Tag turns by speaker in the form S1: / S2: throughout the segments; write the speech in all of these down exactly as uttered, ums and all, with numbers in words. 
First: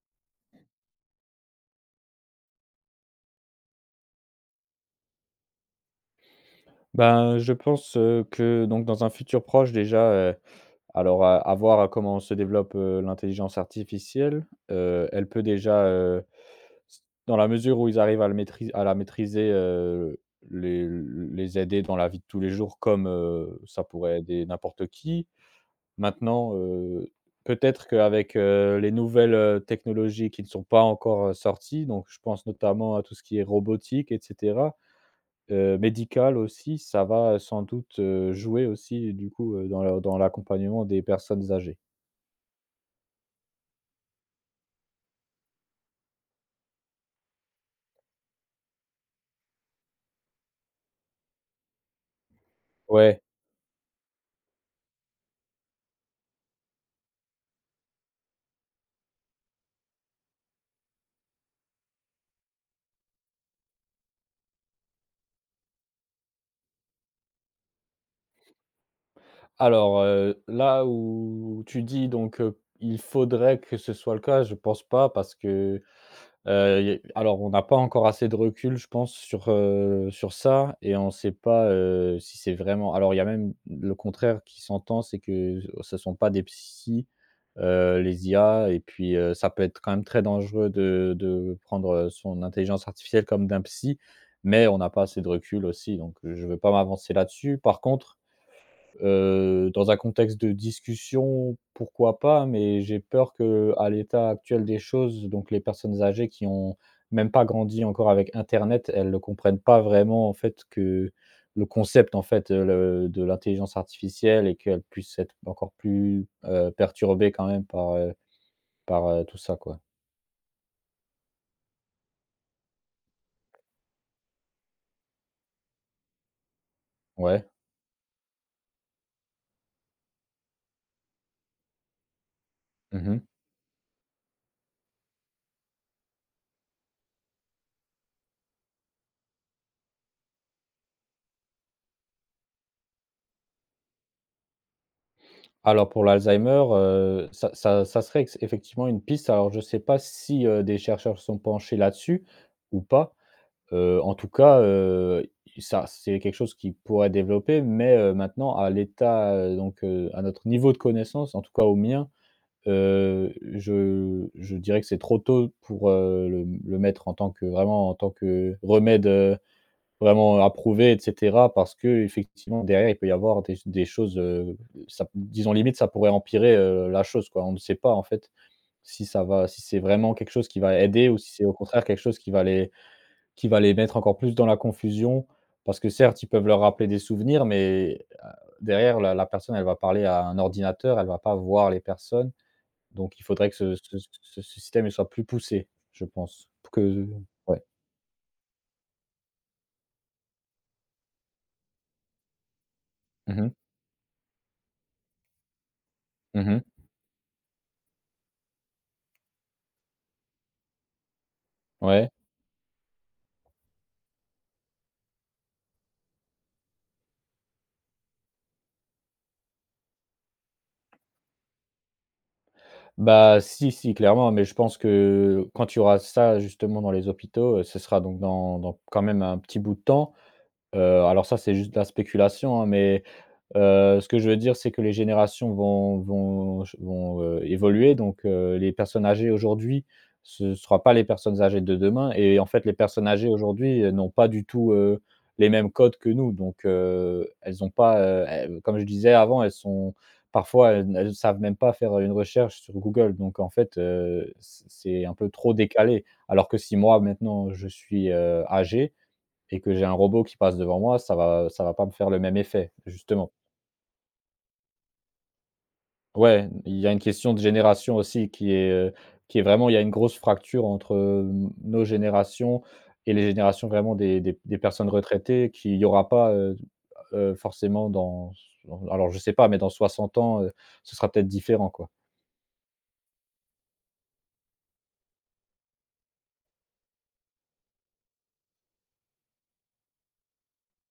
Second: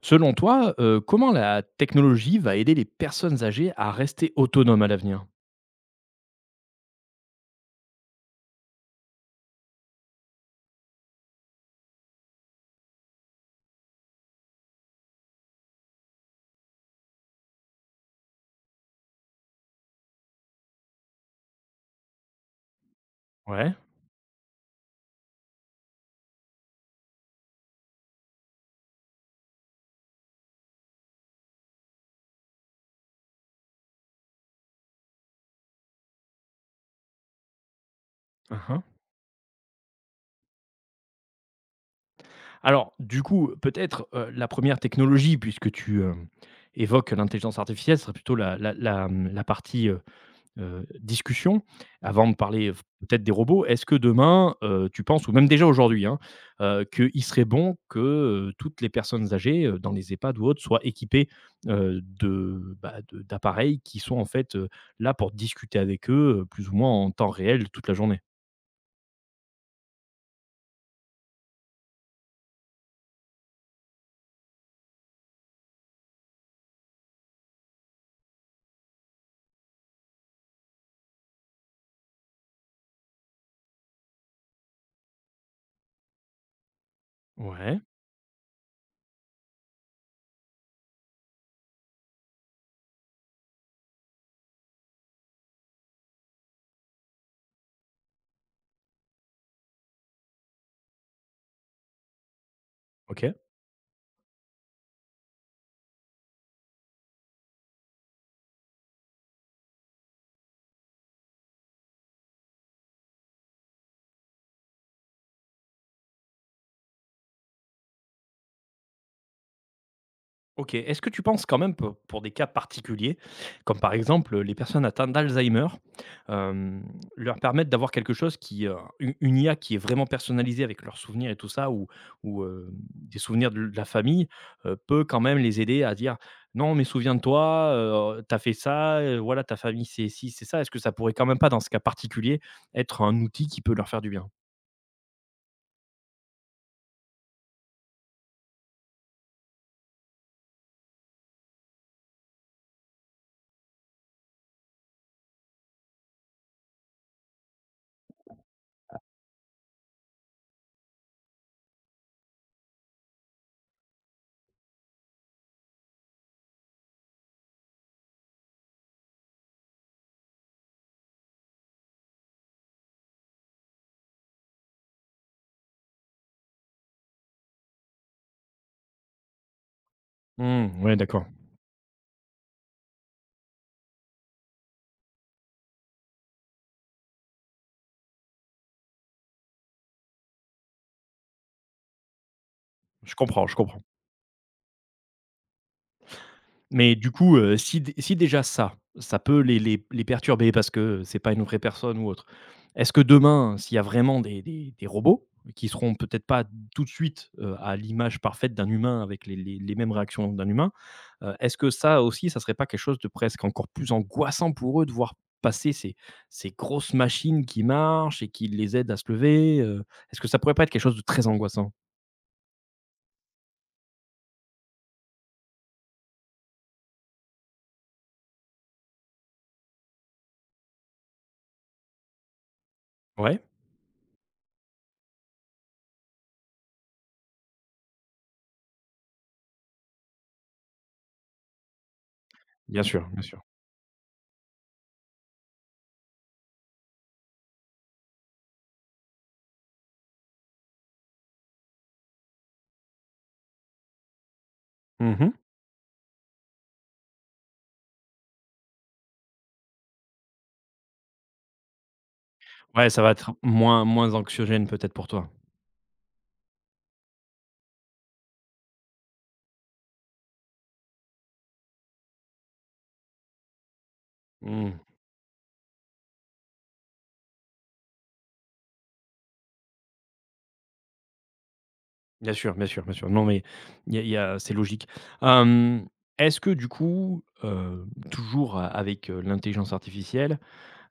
S1: Selon toi, heu, comment la technologie va aider les personnes âgées à rester autonomes à l'avenir?
S2: Ben, je pense, heu, que donc dans un futur proche déjà, heu, alors à à voir à comment se développe, heu, l'intelligence artificielle, heu, elle peut déjà, heu, s dans la mesure où ils arrivent à le maîtris à la maîtriser, heu, les les aider dans la vie de tous les jours comme, heu,
S1: Ouais.
S2: ça pourrait aider n'importe qui. Maintenant, heu, peut-être qu'avec, heu, les nouvelles, heu, technologies qui ne sont pas encore, heu, sorties, donc je pense notamment à tout ce qui est robotique et cetera. Heu, médical aussi, ça va sans doute, heu,
S1: Hein,
S2: jouer
S1: hein.
S2: aussi du coup, heu, dans le dans l'accompagnement des personnes âgées.
S1: Alors du coup, peut-être, heu, la première technologie puisque tu, hem, évoques l'intelligence artificielle, ce serait plutôt la la la, mmh, la partie, euh, heu, discussion, avant de parler f
S2: Ouais,
S1: peut-être des robots. Est-ce que demain, heu, tu penses ou même déjà aujourd'hui, hein, heu, qu'il serait bon que, heu, toutes les personnes âgées, heu, dans les EHPAD ou autres soient équipées, heu, de, bah, de d'appareils qui sont en fait, heu, là pour discuter avec eux, heu, plus ou moins en temps réel toute la journée?
S2: alors, heu, là où tu dis donc, heu, il faudrait que ce soit le cas, je pense pas parce que Heu, y alors on n'a pas encore assez de recul, je pense, sur, heu, sur ça et on ne sait pas, heu, si c'est vraiment alors il y a même le contraire qui s'entend, c'est que ce ne sont pas des psys,
S1: Ouais,
S2: heu, les I A et puis, heu, ça peut être quand même très dangereux de de prendre, son intelligence artificielle comme d'un psy, mais on n'a pas assez de recul aussi, donc euh, je ne veux pas m'avancer là-dessus. Par contre, Heu, dans un contexte de discussion, pourquoi pas, mais j'ai peur
S1: OK.
S2: que, à l'état actuel des choses, donc les personnes âgées qui ont même pas grandi encore avec internet, elles ne comprennent pas vraiment en fait que le concept en fait, heu, le de l'intelligence artificielle et qu'elles puissent être encore plus, heu, perturbées quand même par, heu, par, heu, tout ça quoi.
S1: OK. Est-ce que tu penses quand même pour pour des cas particuliers, comme par exemple, les personnes atteintes d'Alzheimer, hem, leur
S2: Ouais.
S1: permettre d'avoir quelque chose qui, heu, u une I A qui est vraiment personnalisée avec leurs souvenirs et tout ça ou ou, hem, des
S2: Mmh.
S1: souvenirs de de la famille, heu, peut quand même les aider à dire: «Non, mais souviens-toi, heu, tu fait ça, heu, voilà ta famille c'est ci, c'est ça». Est-ce que ça pourrait quand même pas dans ce cas particulier être un outil qui peut leur faire du bien?
S2: Alors pour l'Alzheimer, heu, ça ça ça serait ex effectivement une piste. Alors je ne sais pas si, heu, des chercheurs sont penchés là-dessus ou pas. Heu, en tout cas, heu, ça c'est quelque chose qui pourrait développer, mais heu, maintenant à l'état, heu, donc heu, à notre niveau de connaissance, en tout cas au mien, heu, je je dirais que c'est trop tôt pour, heu, le le mettre en tant que vraiment en tant que remède, heu, vraiment approuvé et cetera. Parce que effectivement derrière il peut y avoir des des choses, heu, ça disons limite ça pourrait empirer, heu, la chose quoi. On ne sait pas en fait si ça va si c'est vraiment quelque chose qui va
S1: Oui,
S2: aider ou
S1: d'accord.
S2: si c'est au contraire quelque chose qui va les qui va les mettre encore plus dans la confusion, parce que certes, ils peuvent leur rappeler des souvenirs, mais heu, derrière la la personne, elle va parler à un ordinateur, elle va pas voir les personnes,
S1: Je
S2: donc il
S1: comprends,
S2: faudrait que
S1: je
S2: ce
S1: comprends.
S2: ce ce ce système, il soit plus poussé, je pense. Pour
S1: Mais
S2: que.
S1: du coup, heu,
S2: Ouais.
S1: si dé si déjà ça, ça peut les les les perturber parce que c'est pas une vraie personne ou autre. Est-ce que
S2: Mmh mh.
S1: demain, s'il y a vraiment des des des robots qui seront peut-être pas
S2: Mmh.
S1: tout de suite, heu, à l'image parfaite d'un humain avec les les les mêmes réactions d'un humain, heu, est-ce que ça
S2: Ouais.
S1: aussi, ça serait pas quelque chose de presque encore plus angoissant pour eux de voir passer ces ces grosses machines qui marchent et qui les aident à se lever, heu? Est-ce que ça pourrait pas être quelque chose de très angoissant?
S2: Bah, si, si, clairement, mais je pense que quand il y aura ça, justement, dans les hôpitaux, heu, ce sera donc dans dans quand même un petit bout de temps. Heu, alors ça, c'est juste de la spéculation, hein, mais
S1: Ouais,
S2: Heu, ce que je veux dire, c'est que les générations vont vont vont, heu, évoluer donc heu, les personnes âgées aujourd'hui, ce ne sera pas les personnes âgées de demain et en fait, les
S1: bien
S2: personnes
S1: sûr, bien
S2: âgées
S1: sûr.
S2: aujourd'hui, heu, n'ont pas du tout, heu, les mêmes codes que nous donc heu, elles n'ont pas, heu, elles comme je disais avant, elles sont parfois, elles elles savent même pas faire, une recherche sur Google donc en fait, heu, c c'est un peu
S1: Mmh.
S2: trop décalé. Alors que si moi, maintenant, je suis, heu, âgé et que j'ai un robot qui passe devant moi, ça va ça va pas me faire le même effet,
S1: Ouais, ça va
S2: justement.
S1: être moins moins anxiogène peut-être pour toi.
S2: Ouais, il y a une question de génération aussi qui est, heu, qui est vraiment il y a une grosse fracture entre, hem, nos générations et les générations vraiment des des des
S1: Mmh.
S2: personnes retraitées qu'il y aura pas, heu heu, forcément dans alors je sais pas, mais dans soixante ans, heu, ce sera peut-être différent, quoi.
S1: Bien sûr, bien sûr, bien sûr. Non, mais il y a il y a c'est logique. Hem, est-ce que du coup, heu, toujours a avec, heu, l'intelligence artificielle,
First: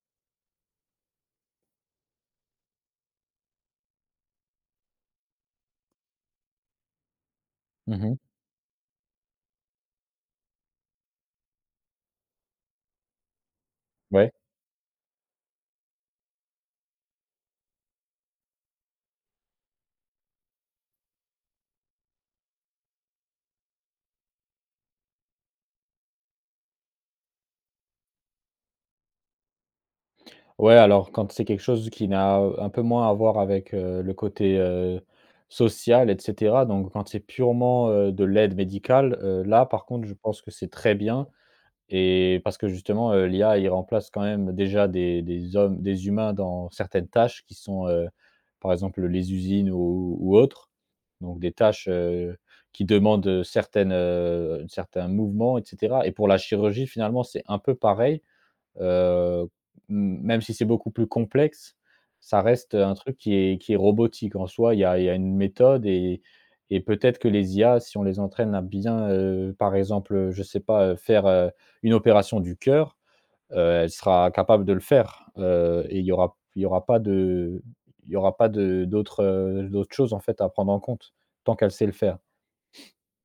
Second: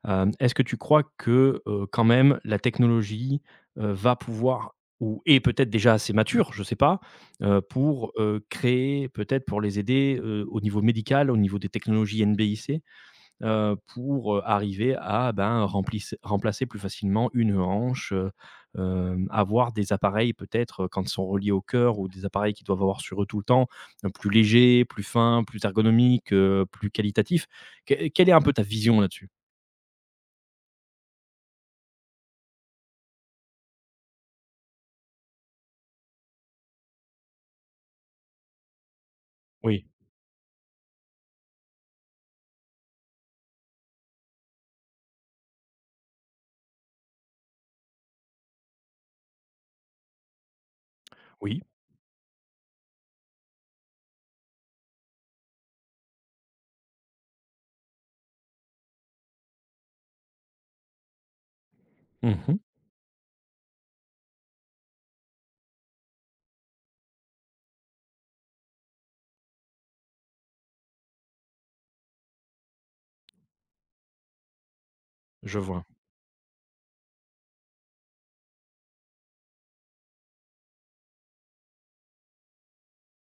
S1: hem, est-ce que tu crois que, heu, quand même la technologie, heu, va pouvoir ou est peut-être déjà assez mature, je ne sais pas, heu, pour,
S2: Mmh.
S1: heu, créer peut-être pour les aider, heu, au niveau médical, au niveau des technologies N B I C? Heu,
S2: Ouais.
S1: pour, heu, arriver à, ben, remplice remplacer plus facilement une hanche, heu, hem, avoir des appareils peut-être, heu, quand ils sont reliés au cœur ou des appareils qui doivent avoir sur eux tout le temps, heu, plus légers, plus fins, plus ergonomiques, heu, plus qualitatifs. Que quelle est un peu ta vision là-dessus?
S2: Ouais, alors quand c'est quelque chose qui n'a, un peu moins à voir avec, heu, le côté, heu, social et cetera, donc quand c'est purement, heu, de l'aide médicale, heu, là, par
S1: Oui,
S2: contre, je pense que c'est très bien. Et parce que justement, heu, l'I A, il remplace quand même déjà des des hommes des humains dans certaines tâches qui sont, heu, par exemple, les usines ou ou autres. Donc des
S1: oui.
S2: tâches, heu, qui demandent, certaines, heu, certains mouvements et cetera et pour la chirurgie, finalement, c'est un peu pareil. Heu, m Même si c'est beaucoup plus complexe, ça
S1: Mmh.
S2: reste un truc qui est qui est robotique. En soi, il y a il y a une méthode et et peut-être que les I A, si on les entraîne à bien, heu, par exemple, je sais pas, heu, faire, heu, une opération du cœur, heu, elle sera capable de le faire,
S1: Je
S2: heu
S1: vois.
S2: et il y aura il y aura pas de il y aura pas de d'autres, heu, d'autres choses, en fait, à prendre en compte, tant qu'elle sait le faire.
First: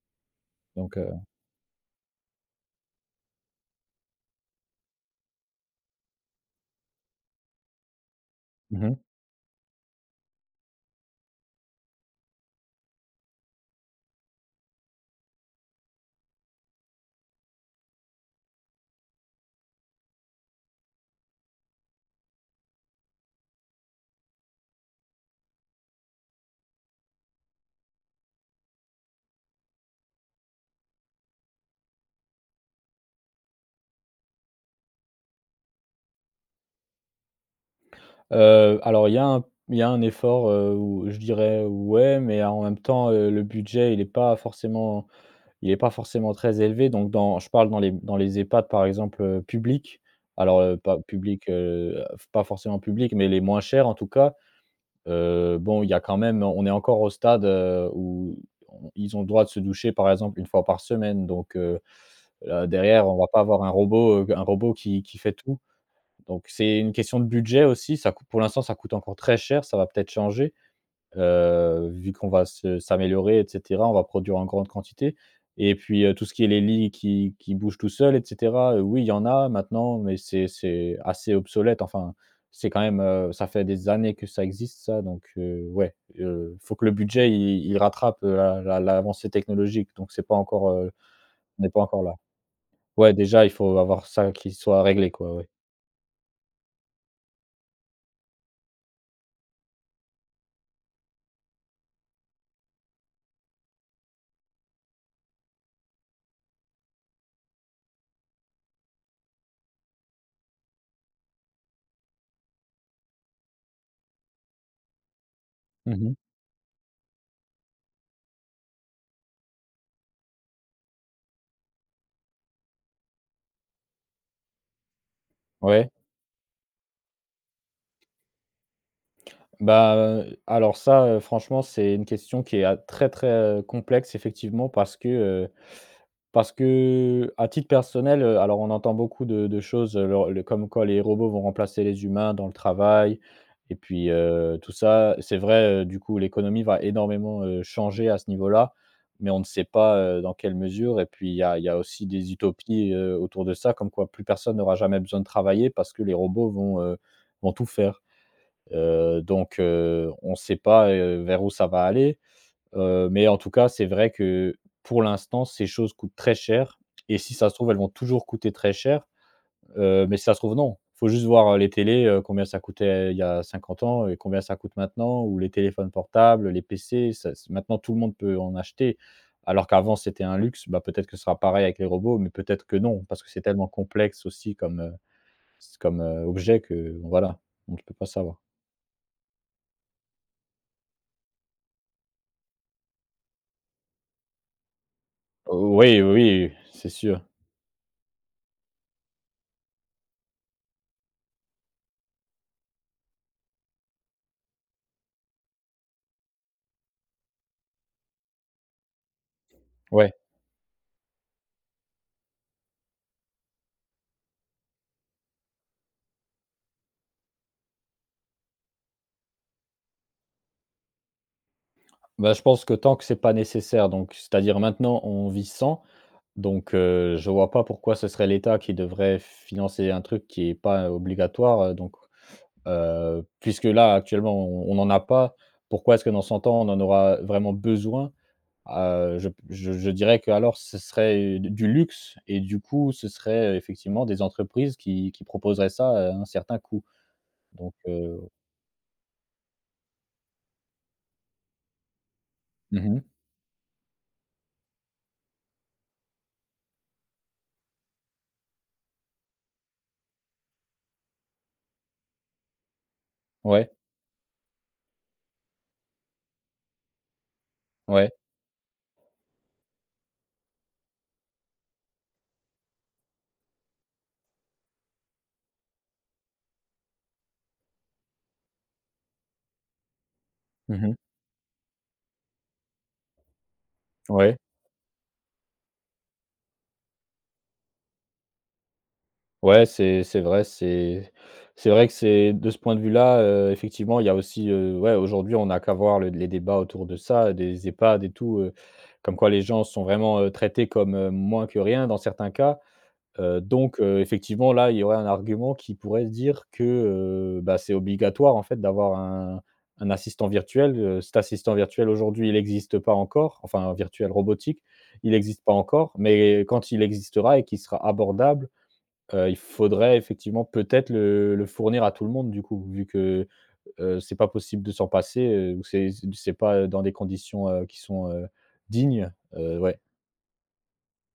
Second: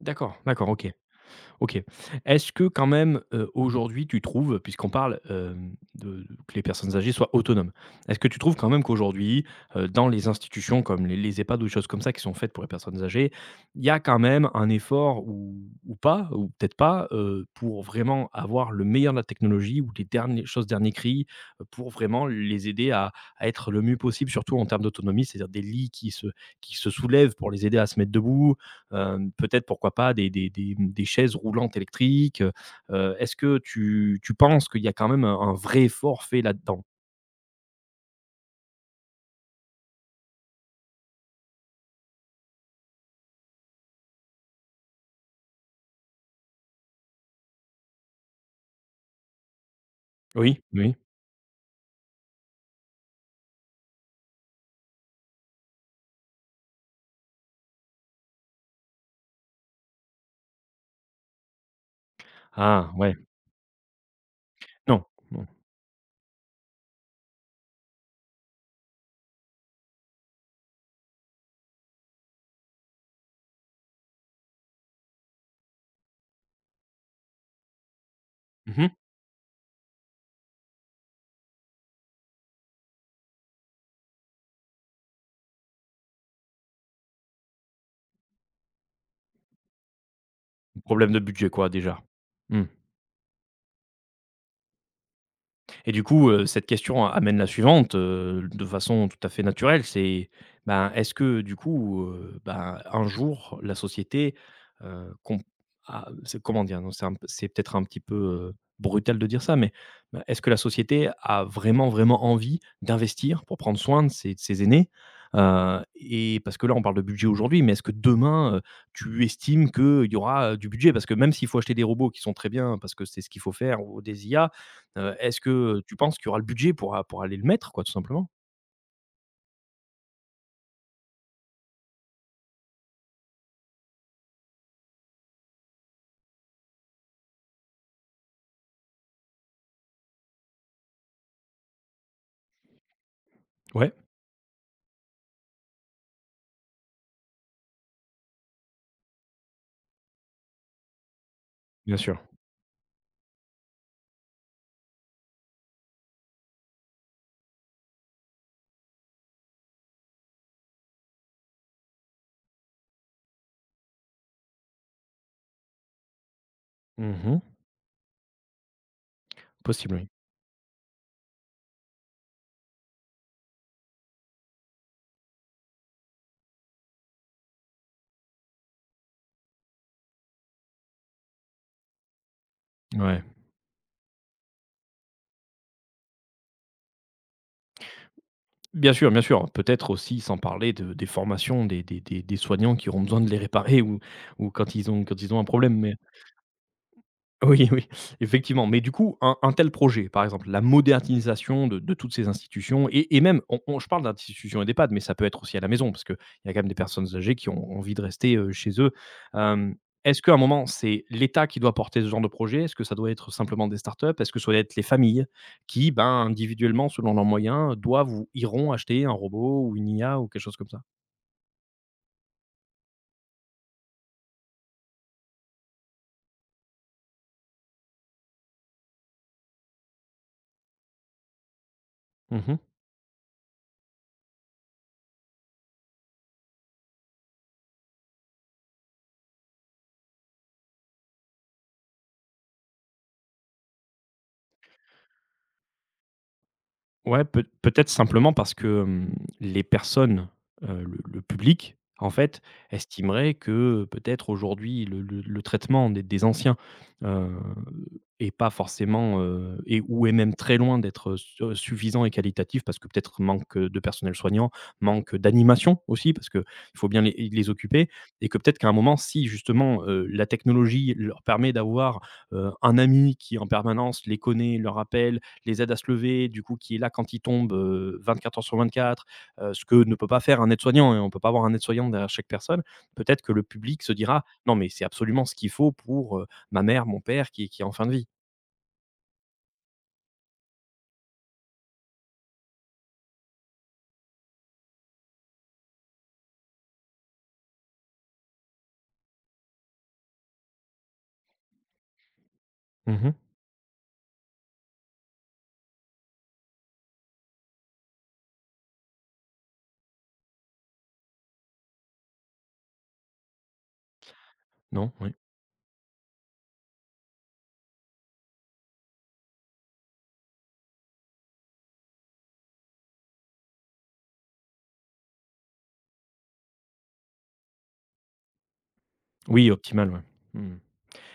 S1: D'accord, d'accord, OK.
S2: Donc, heu,
S1: OK. Est-ce que quand même, heu, aujourd'hui tu trouves, puisqu'on parle, hem, de que les personnes âgées soient autonomes, est-ce que tu trouves quand même
S2: mmh
S1: qu'aujourd'hui, heu, dans les institutions comme les les EHPAD ou des choses comme ça qui sont faites pour les personnes âgées, il y a quand même un effort ou ou pas, ou peut-être pas, heu, pour vraiment avoir le meilleur de la technologie ou les dernières choses dernier cri, heu, pour vraiment les aider à à être le mieux possible, surtout en termes d'autonomie, c'est-à-dire des lits qui se qui se soulèvent pour les aider à se mettre debout. Hem, peut-être pourquoi pas des des des, mmh, des chaises roulantes électriques, heu, est-ce que tu tu penses qu'il y a quand même un un vrai effort fait là-dedans?
S2: Heu, alors il y a un il y a un effort, heu, où je dirais ouais, mais en même temps, heu, le budget, il n'est pas forcément il est pas forcément très élevé. Donc dans je parle dans les dans les EHPAD, par exemple, heu, publics. Alors,
S1: Oui,
S2: heu,
S1: oui.
S2: pas public, heu, pas forcément public, mais les moins chers en tout cas. Heu, bon, il y a quand même on est encore au stade, heu, où on ils ont le droit de se doucher, par exemple, une fois par semaine. Donc, heu, heu,
S1: Ah
S2: derrière,
S1: ouais,
S2: on va pas avoir un robot, heu, un robot qui
S1: non,
S2: qui fait
S1: non.
S2: tout. Donc c'est une question de budget aussi, ça coûte pour l'instant, ça coûte encore très cher, ça va peut-être changer, heu, vu qu'on va se s'améliorer et cetera, on va produire en grande quantité et puis, heu, tout ce qui est les lits qui qui bougent tout seuls et cetera, heu,
S1: Mmh.
S2: oui, il y en a maintenant, mais c'est c'est assez obsolète, enfin, c'est quand même, heu, ça fait des années que ça existe ça donc, heu, ouais, heu, faut que le budget il il rattrape, heu, la la l'avancée technologique donc c'est pas encore, heu,
S1: Problème de budget
S2: on
S1: quoi
S2: n'est pas encore
S1: déjà.
S2: là.
S1: Mmh.
S2: Ouais, déjà il faut avoir ça qui soit réglé quoi, ouais.
S1: Et du coup, heu, cette question amène la suivante, heu, de façon tout à fait naturelle, c'est, ben, est-ce que du coup, heu, ben, un jour la société, heu, comp a c'est comment dire? Non, c'est un p c'est peut-être un petit peu, heu, brutal de dire ça, mais, ben, est-ce que la société a vraiment, vraiment envie d'investir pour prendre soin de ses de ses aînés? Heu,
S2: Mmh.
S1: et parce que là, on parle de budget aujourd'hui, mais est-ce que demain, heu, tu estimes qu'il y aura, heu, du budget? Parce que même s'il faut acheter des robots qui sont très bien parce que c'est ce qu'il faut faire ou des I A. Heu, est-ce que,
S2: Ouais.
S1: tu penses qu'il y aura le budget pour a pour aller le mettre quoi, tout simplement?
S2: Bah, heu, alors ça, heu, franchement, c'est une question qui est, heu, très, très, heu, complexe effectivement parce que, heu, parce que à titre personnel, heu, alors on entend beaucoup de de choses, heu, leur le comme quoi les robots vont remplacer les humains dans le travail et
S1: Ouais,
S2: puis, heu, tout ça. C'est vrai, heu, du coup, l'économie va énormément, heu, changer à ce niveau-là, mais on ne sait pas, heu, dans quelle mesure et puis il y a il y a
S1: bien
S2: aussi
S1: sûr.
S2: des utopies, heu, autour de ça, comme quoi plus personne n'aura jamais besoin de travailler parce que les robots vont, heu, vont tout faire. Heu, donc heu, on ne sait pas, heu, vers où ça va aller, heu, mais en tout cas, c'est vrai que pour l'instant, ces choses coûtent très cher et
S1: Mmh
S2: si
S1: mh.
S2: ça se trouve, elles vont toujours coûter très cher,
S1: Possible,
S2: heu,
S1: oui.
S2: mais si ça se trouve, non. Faut juste voir, heu, les télés, heu, combien ça coûtait euh, il y a cinquante ans et combien ça coûte maintenant ou les téléphones portables, les P C, ça c maintenant tout le monde peut en acheter. Alors qu'avant, c'était un luxe, bah, peut-être que ce sera pareil avec les robots, mais peut-être que non, parce
S1: Ouais.
S2: que c'est tellement complexe aussi comme, heu, comme, heu, objet que voilà, on ne peut pas savoir.
S1: Bien sûr, bien sûr. Peut-être aussi sans parler de des formations des des des des soignants qui auront besoin de les réparer ou ou quand ils ont quand ils ont un problème, mais
S2: Oui, oui, c'est sûr.
S1: oui, oui, effectivement. Mais du coup, un un tel projet, par exemple, la modernisation de de toutes ces institutions et et même on on je parle d'institutions et d'EHPAD, mais ça peut être aussi à la maison parce qu'il y a quand même des personnes âgées qui ont envie de rester, heu, chez eux. Hem,
S2: Ouais.
S1: est-ce qu'à un moment, c'est l'État qui doit porter ce genre de projet? Est-ce que ça doit être simplement des startups? Est-ce que ça doit être les familles qui, ben, individuellement, selon leurs moyens, doivent ou iront acheter un robot ou une I A ou quelque chose comme ça?
S2: Bah, je pense que tant que c'est pas nécessaire, donc c'est-à-dire maintenant on vit sans, donc heu, je vois pas pourquoi ce serait l'État qui devrait financer un truc qui est pas obligatoire, heu, donc
S1: Mmh.
S2: heu, puisque là actuellement on on en a pas, pourquoi est-ce que dans cent ans on en aura vraiment besoin? Heu, je p je je dirais qu'alors ce serait du luxe et du coup ce serait effectivement des entreprises qui qui proposeraient ça à un certain coût,
S1: Ouais, peut
S2: donc
S1: peut-être
S2: heu,
S1: simplement parce que, hem, les personnes, heu, le le public, en fait,
S2: mmh,
S1: estimerait que, peut-être, aujourd'hui, le le le traitement des des anciens, heu, est pas forcément, heu et ou est même très loin d'être, su heu, suffisant et qualitatif parce que, peut-être, manque,
S2: ouais,
S1: de personnel soignant, manque d'animation aussi parce qu'il faut bien les les occuper
S2: ouais,
S1: et que, peut-être, qu'à un moment, si, justement, heu, la technologie leur permet d'avoir, heu, un ami qui, en permanence, les connaît, leur appelle, les aide à se lever, du coup, qui est là quand il tombe, euh, quatre heures sur vingt-quatre, euh, ce que ne peut pas faire un
S2: mmh,
S1: aide-soignant, et on ne peut pas avoir un aide-soignant derrière chaque personne, peut-être que le public se dira,
S2: ouais.
S1: non, mais c'est absolument ce qu'il faut pour euh, ma mère, mon père qui, qui est en fin de vie.
S2: Ouais, c'est c'est vrai, c'est c'est vrai que c'est de ce point de vue-là, heu, effectivement, il y a aussi, heu, ouais, aujourd'hui, on n'a qu'à voir le les débats autour de ça, des EHPAD et tout, heu, comme quoi les gens sont vraiment, heu, traités comme, heu, moins que rien dans certains cas.
S1: Mhm.
S2: Heu, donc heu, effectivement, là, il y aurait un argument qui pourrait se dire que, heu, bah, c'est obligatoire, en fait, d'avoir un un assistant virtuel. Heu, cet assistant virtuel, aujourd'hui, il n'existe pas encore, enfin, un virtuel robotique,
S1: Non,
S2: il
S1: oui.
S2: n'existe pas encore, mais quand il existera et qu'il sera abordable, Heu, il faudrait effectivement peut-être le le fournir à tout le monde du coup, vu que, heu, c'est pas possible de s'en passer, heu, ou c'est c'est pas dans des conditions, heu, qui sont, heu, dignes,
S1: Oui,
S2: heu, ouais,
S1: optimal, ouais. Mhm.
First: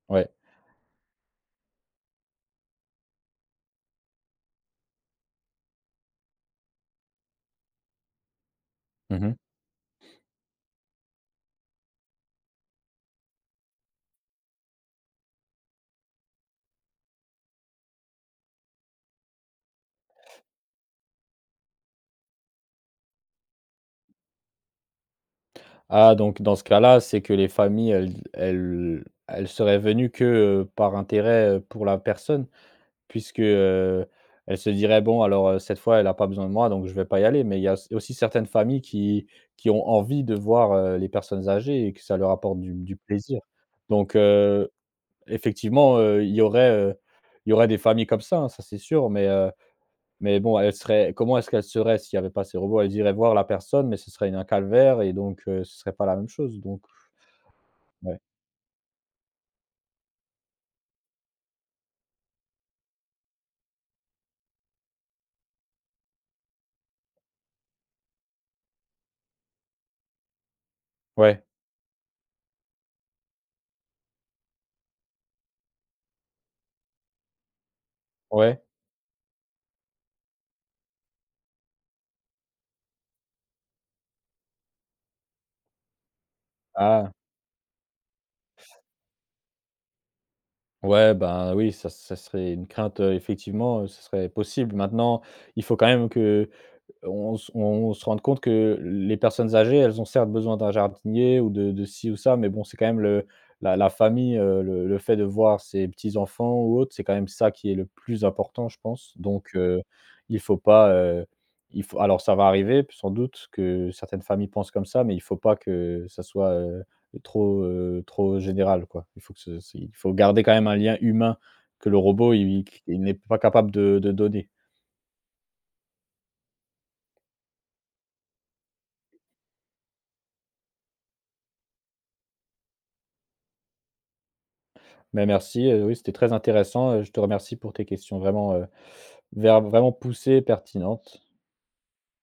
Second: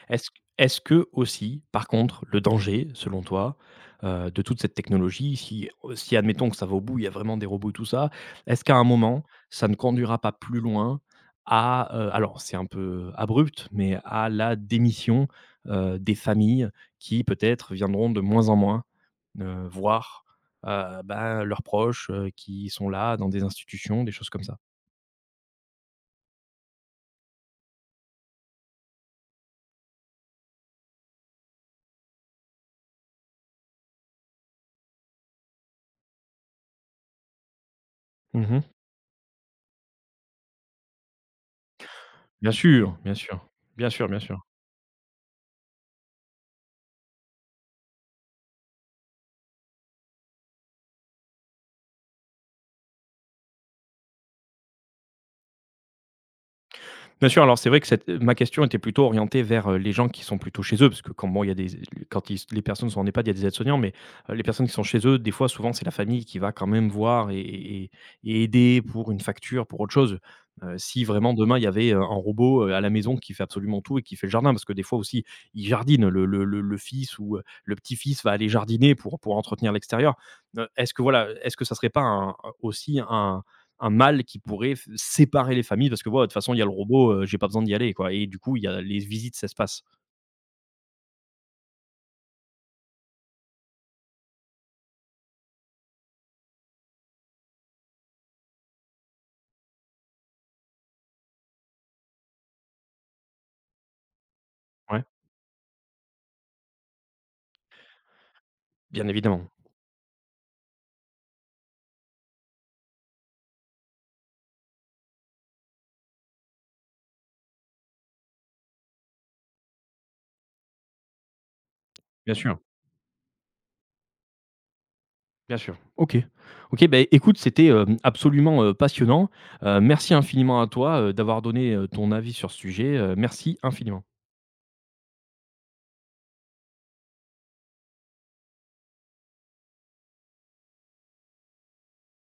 S2: ouais.
S1: Est-ce Est-ce que aussi, par contre, le danger, selon toi, heu, de toute cette technologie, si euh, si admettons que ça va au bout, il y a vraiment des robots et tout ça, est-ce qu'à un moment,
S2: Mmh.
S1: ça ne conduira pas plus loin à, heu, alors c'est un peu abrupt, mais à la démission, heu, des familles qui peut-être viendront de moins en moins, heu, voir, heu, ben, leurs proches, heu, qui sont là dans des institutions, des choses comme ça?
S2: Ah, donc dans ce cas-là, c'est que les familles elles elles elles seraient venues que, heu, par intérêt, heu, pour la personne? Puisque, heu, elle se dirait: «Bon alors, heu, cette fois elle a pas besoin de moi donc je vais pas y aller». Mais il y a s aussi certaines
S1: Mmh.
S2: familles qui qui ont envie de voir, heu, les personnes âgées et que ça leur
S1: Bien
S2: apporte du du
S1: sûr, bien
S2: plaisir.
S1: sûr, bien sûr,
S2: Donc
S1: bien sûr.
S2: heu, effectivement, heu, il y aurait, heu, il y aurait des familles comme ça, hein, ça c'est sûr. Mais heu, mais bon, elle serait comment est-ce qu'elle serait s'il y avait pas ces robots? Elle irait voir la personne, mais ce serait un calvaire et donc heu, ce serait pas la même chose donc
S1: Bien sûr, alors c'est vrai que cette
S2: ouais.
S1: ma question était plutôt orientée vers, heu, les gens qui sont plutôt chez eux, parce que quand bon, il y a des quand ils les personnes sont en EHPAD, il y a des aides-soignants, mais heu, les personnes qui sont chez eux, des fois, souvent, c'est la famille qui va quand même voir et et et aider pour une facture, pour autre chose. Heu, si vraiment
S2: Ouais,
S1: demain, il y avait, heu, un robot, heu, à la maison qui fait absolument tout et qui fait le jardin, parce que des fois aussi, ils jardinent, le le le le fils ou heu, le petit-fils va aller
S2: ouais.
S1: jardiner pour pour entretenir l'extérieur. Heu, est-ce que voilà, est-ce que ça serait pas un aussi un un mal qui pourrait f séparer les familles parce que, voilà, de toute façon, il y a le
S2: Ah!
S1: robot, heu, j'ai pas besoin d'y aller, quoi et du coup, il y a les visites, ça se passe.
S2: Ouais, ben, oui, ça ça serait une crainte, heu, effectivement, heu, ce serait possible. Maintenant, il faut quand même que, on se on se rende compte que les personnes âgées, elles ont certes besoin d'un jardinier ou de de ci ou ça, mais bon, c'est quand même le la la famille, heu, le le
S1: Ouais,
S2: fait de voir ses petits-enfants ou autres, c'est quand même ça qui est le plus important, je
S1: bien
S2: pense.
S1: évidemment.
S2: Donc heu, il faut pas, heu, il faut alors ça va arriver sans doute que certaines familles pensent comme ça, mais il faut pas que ça soit, heu, trop, heu, trop général, quoi. Il faut que ce c'est il faut garder quand même un lien humain que le robot,
S1: Bien sûr,
S2: il il n'est pas capable de de donner.
S1: bien sûr. OK. OK, ben écoute, c'était, hem, absolument, heu, passionnant. Heu, merci infiniment à toi, heu, d'avoir donné, heu, ton avis sur ce sujet, heu, merci infiniment.
S2: Ben, merci, heu, oui, c'était très intéressant, heu, je te remercie pour tes questions vraiment, heu, ver vraiment poussées, et pertinentes.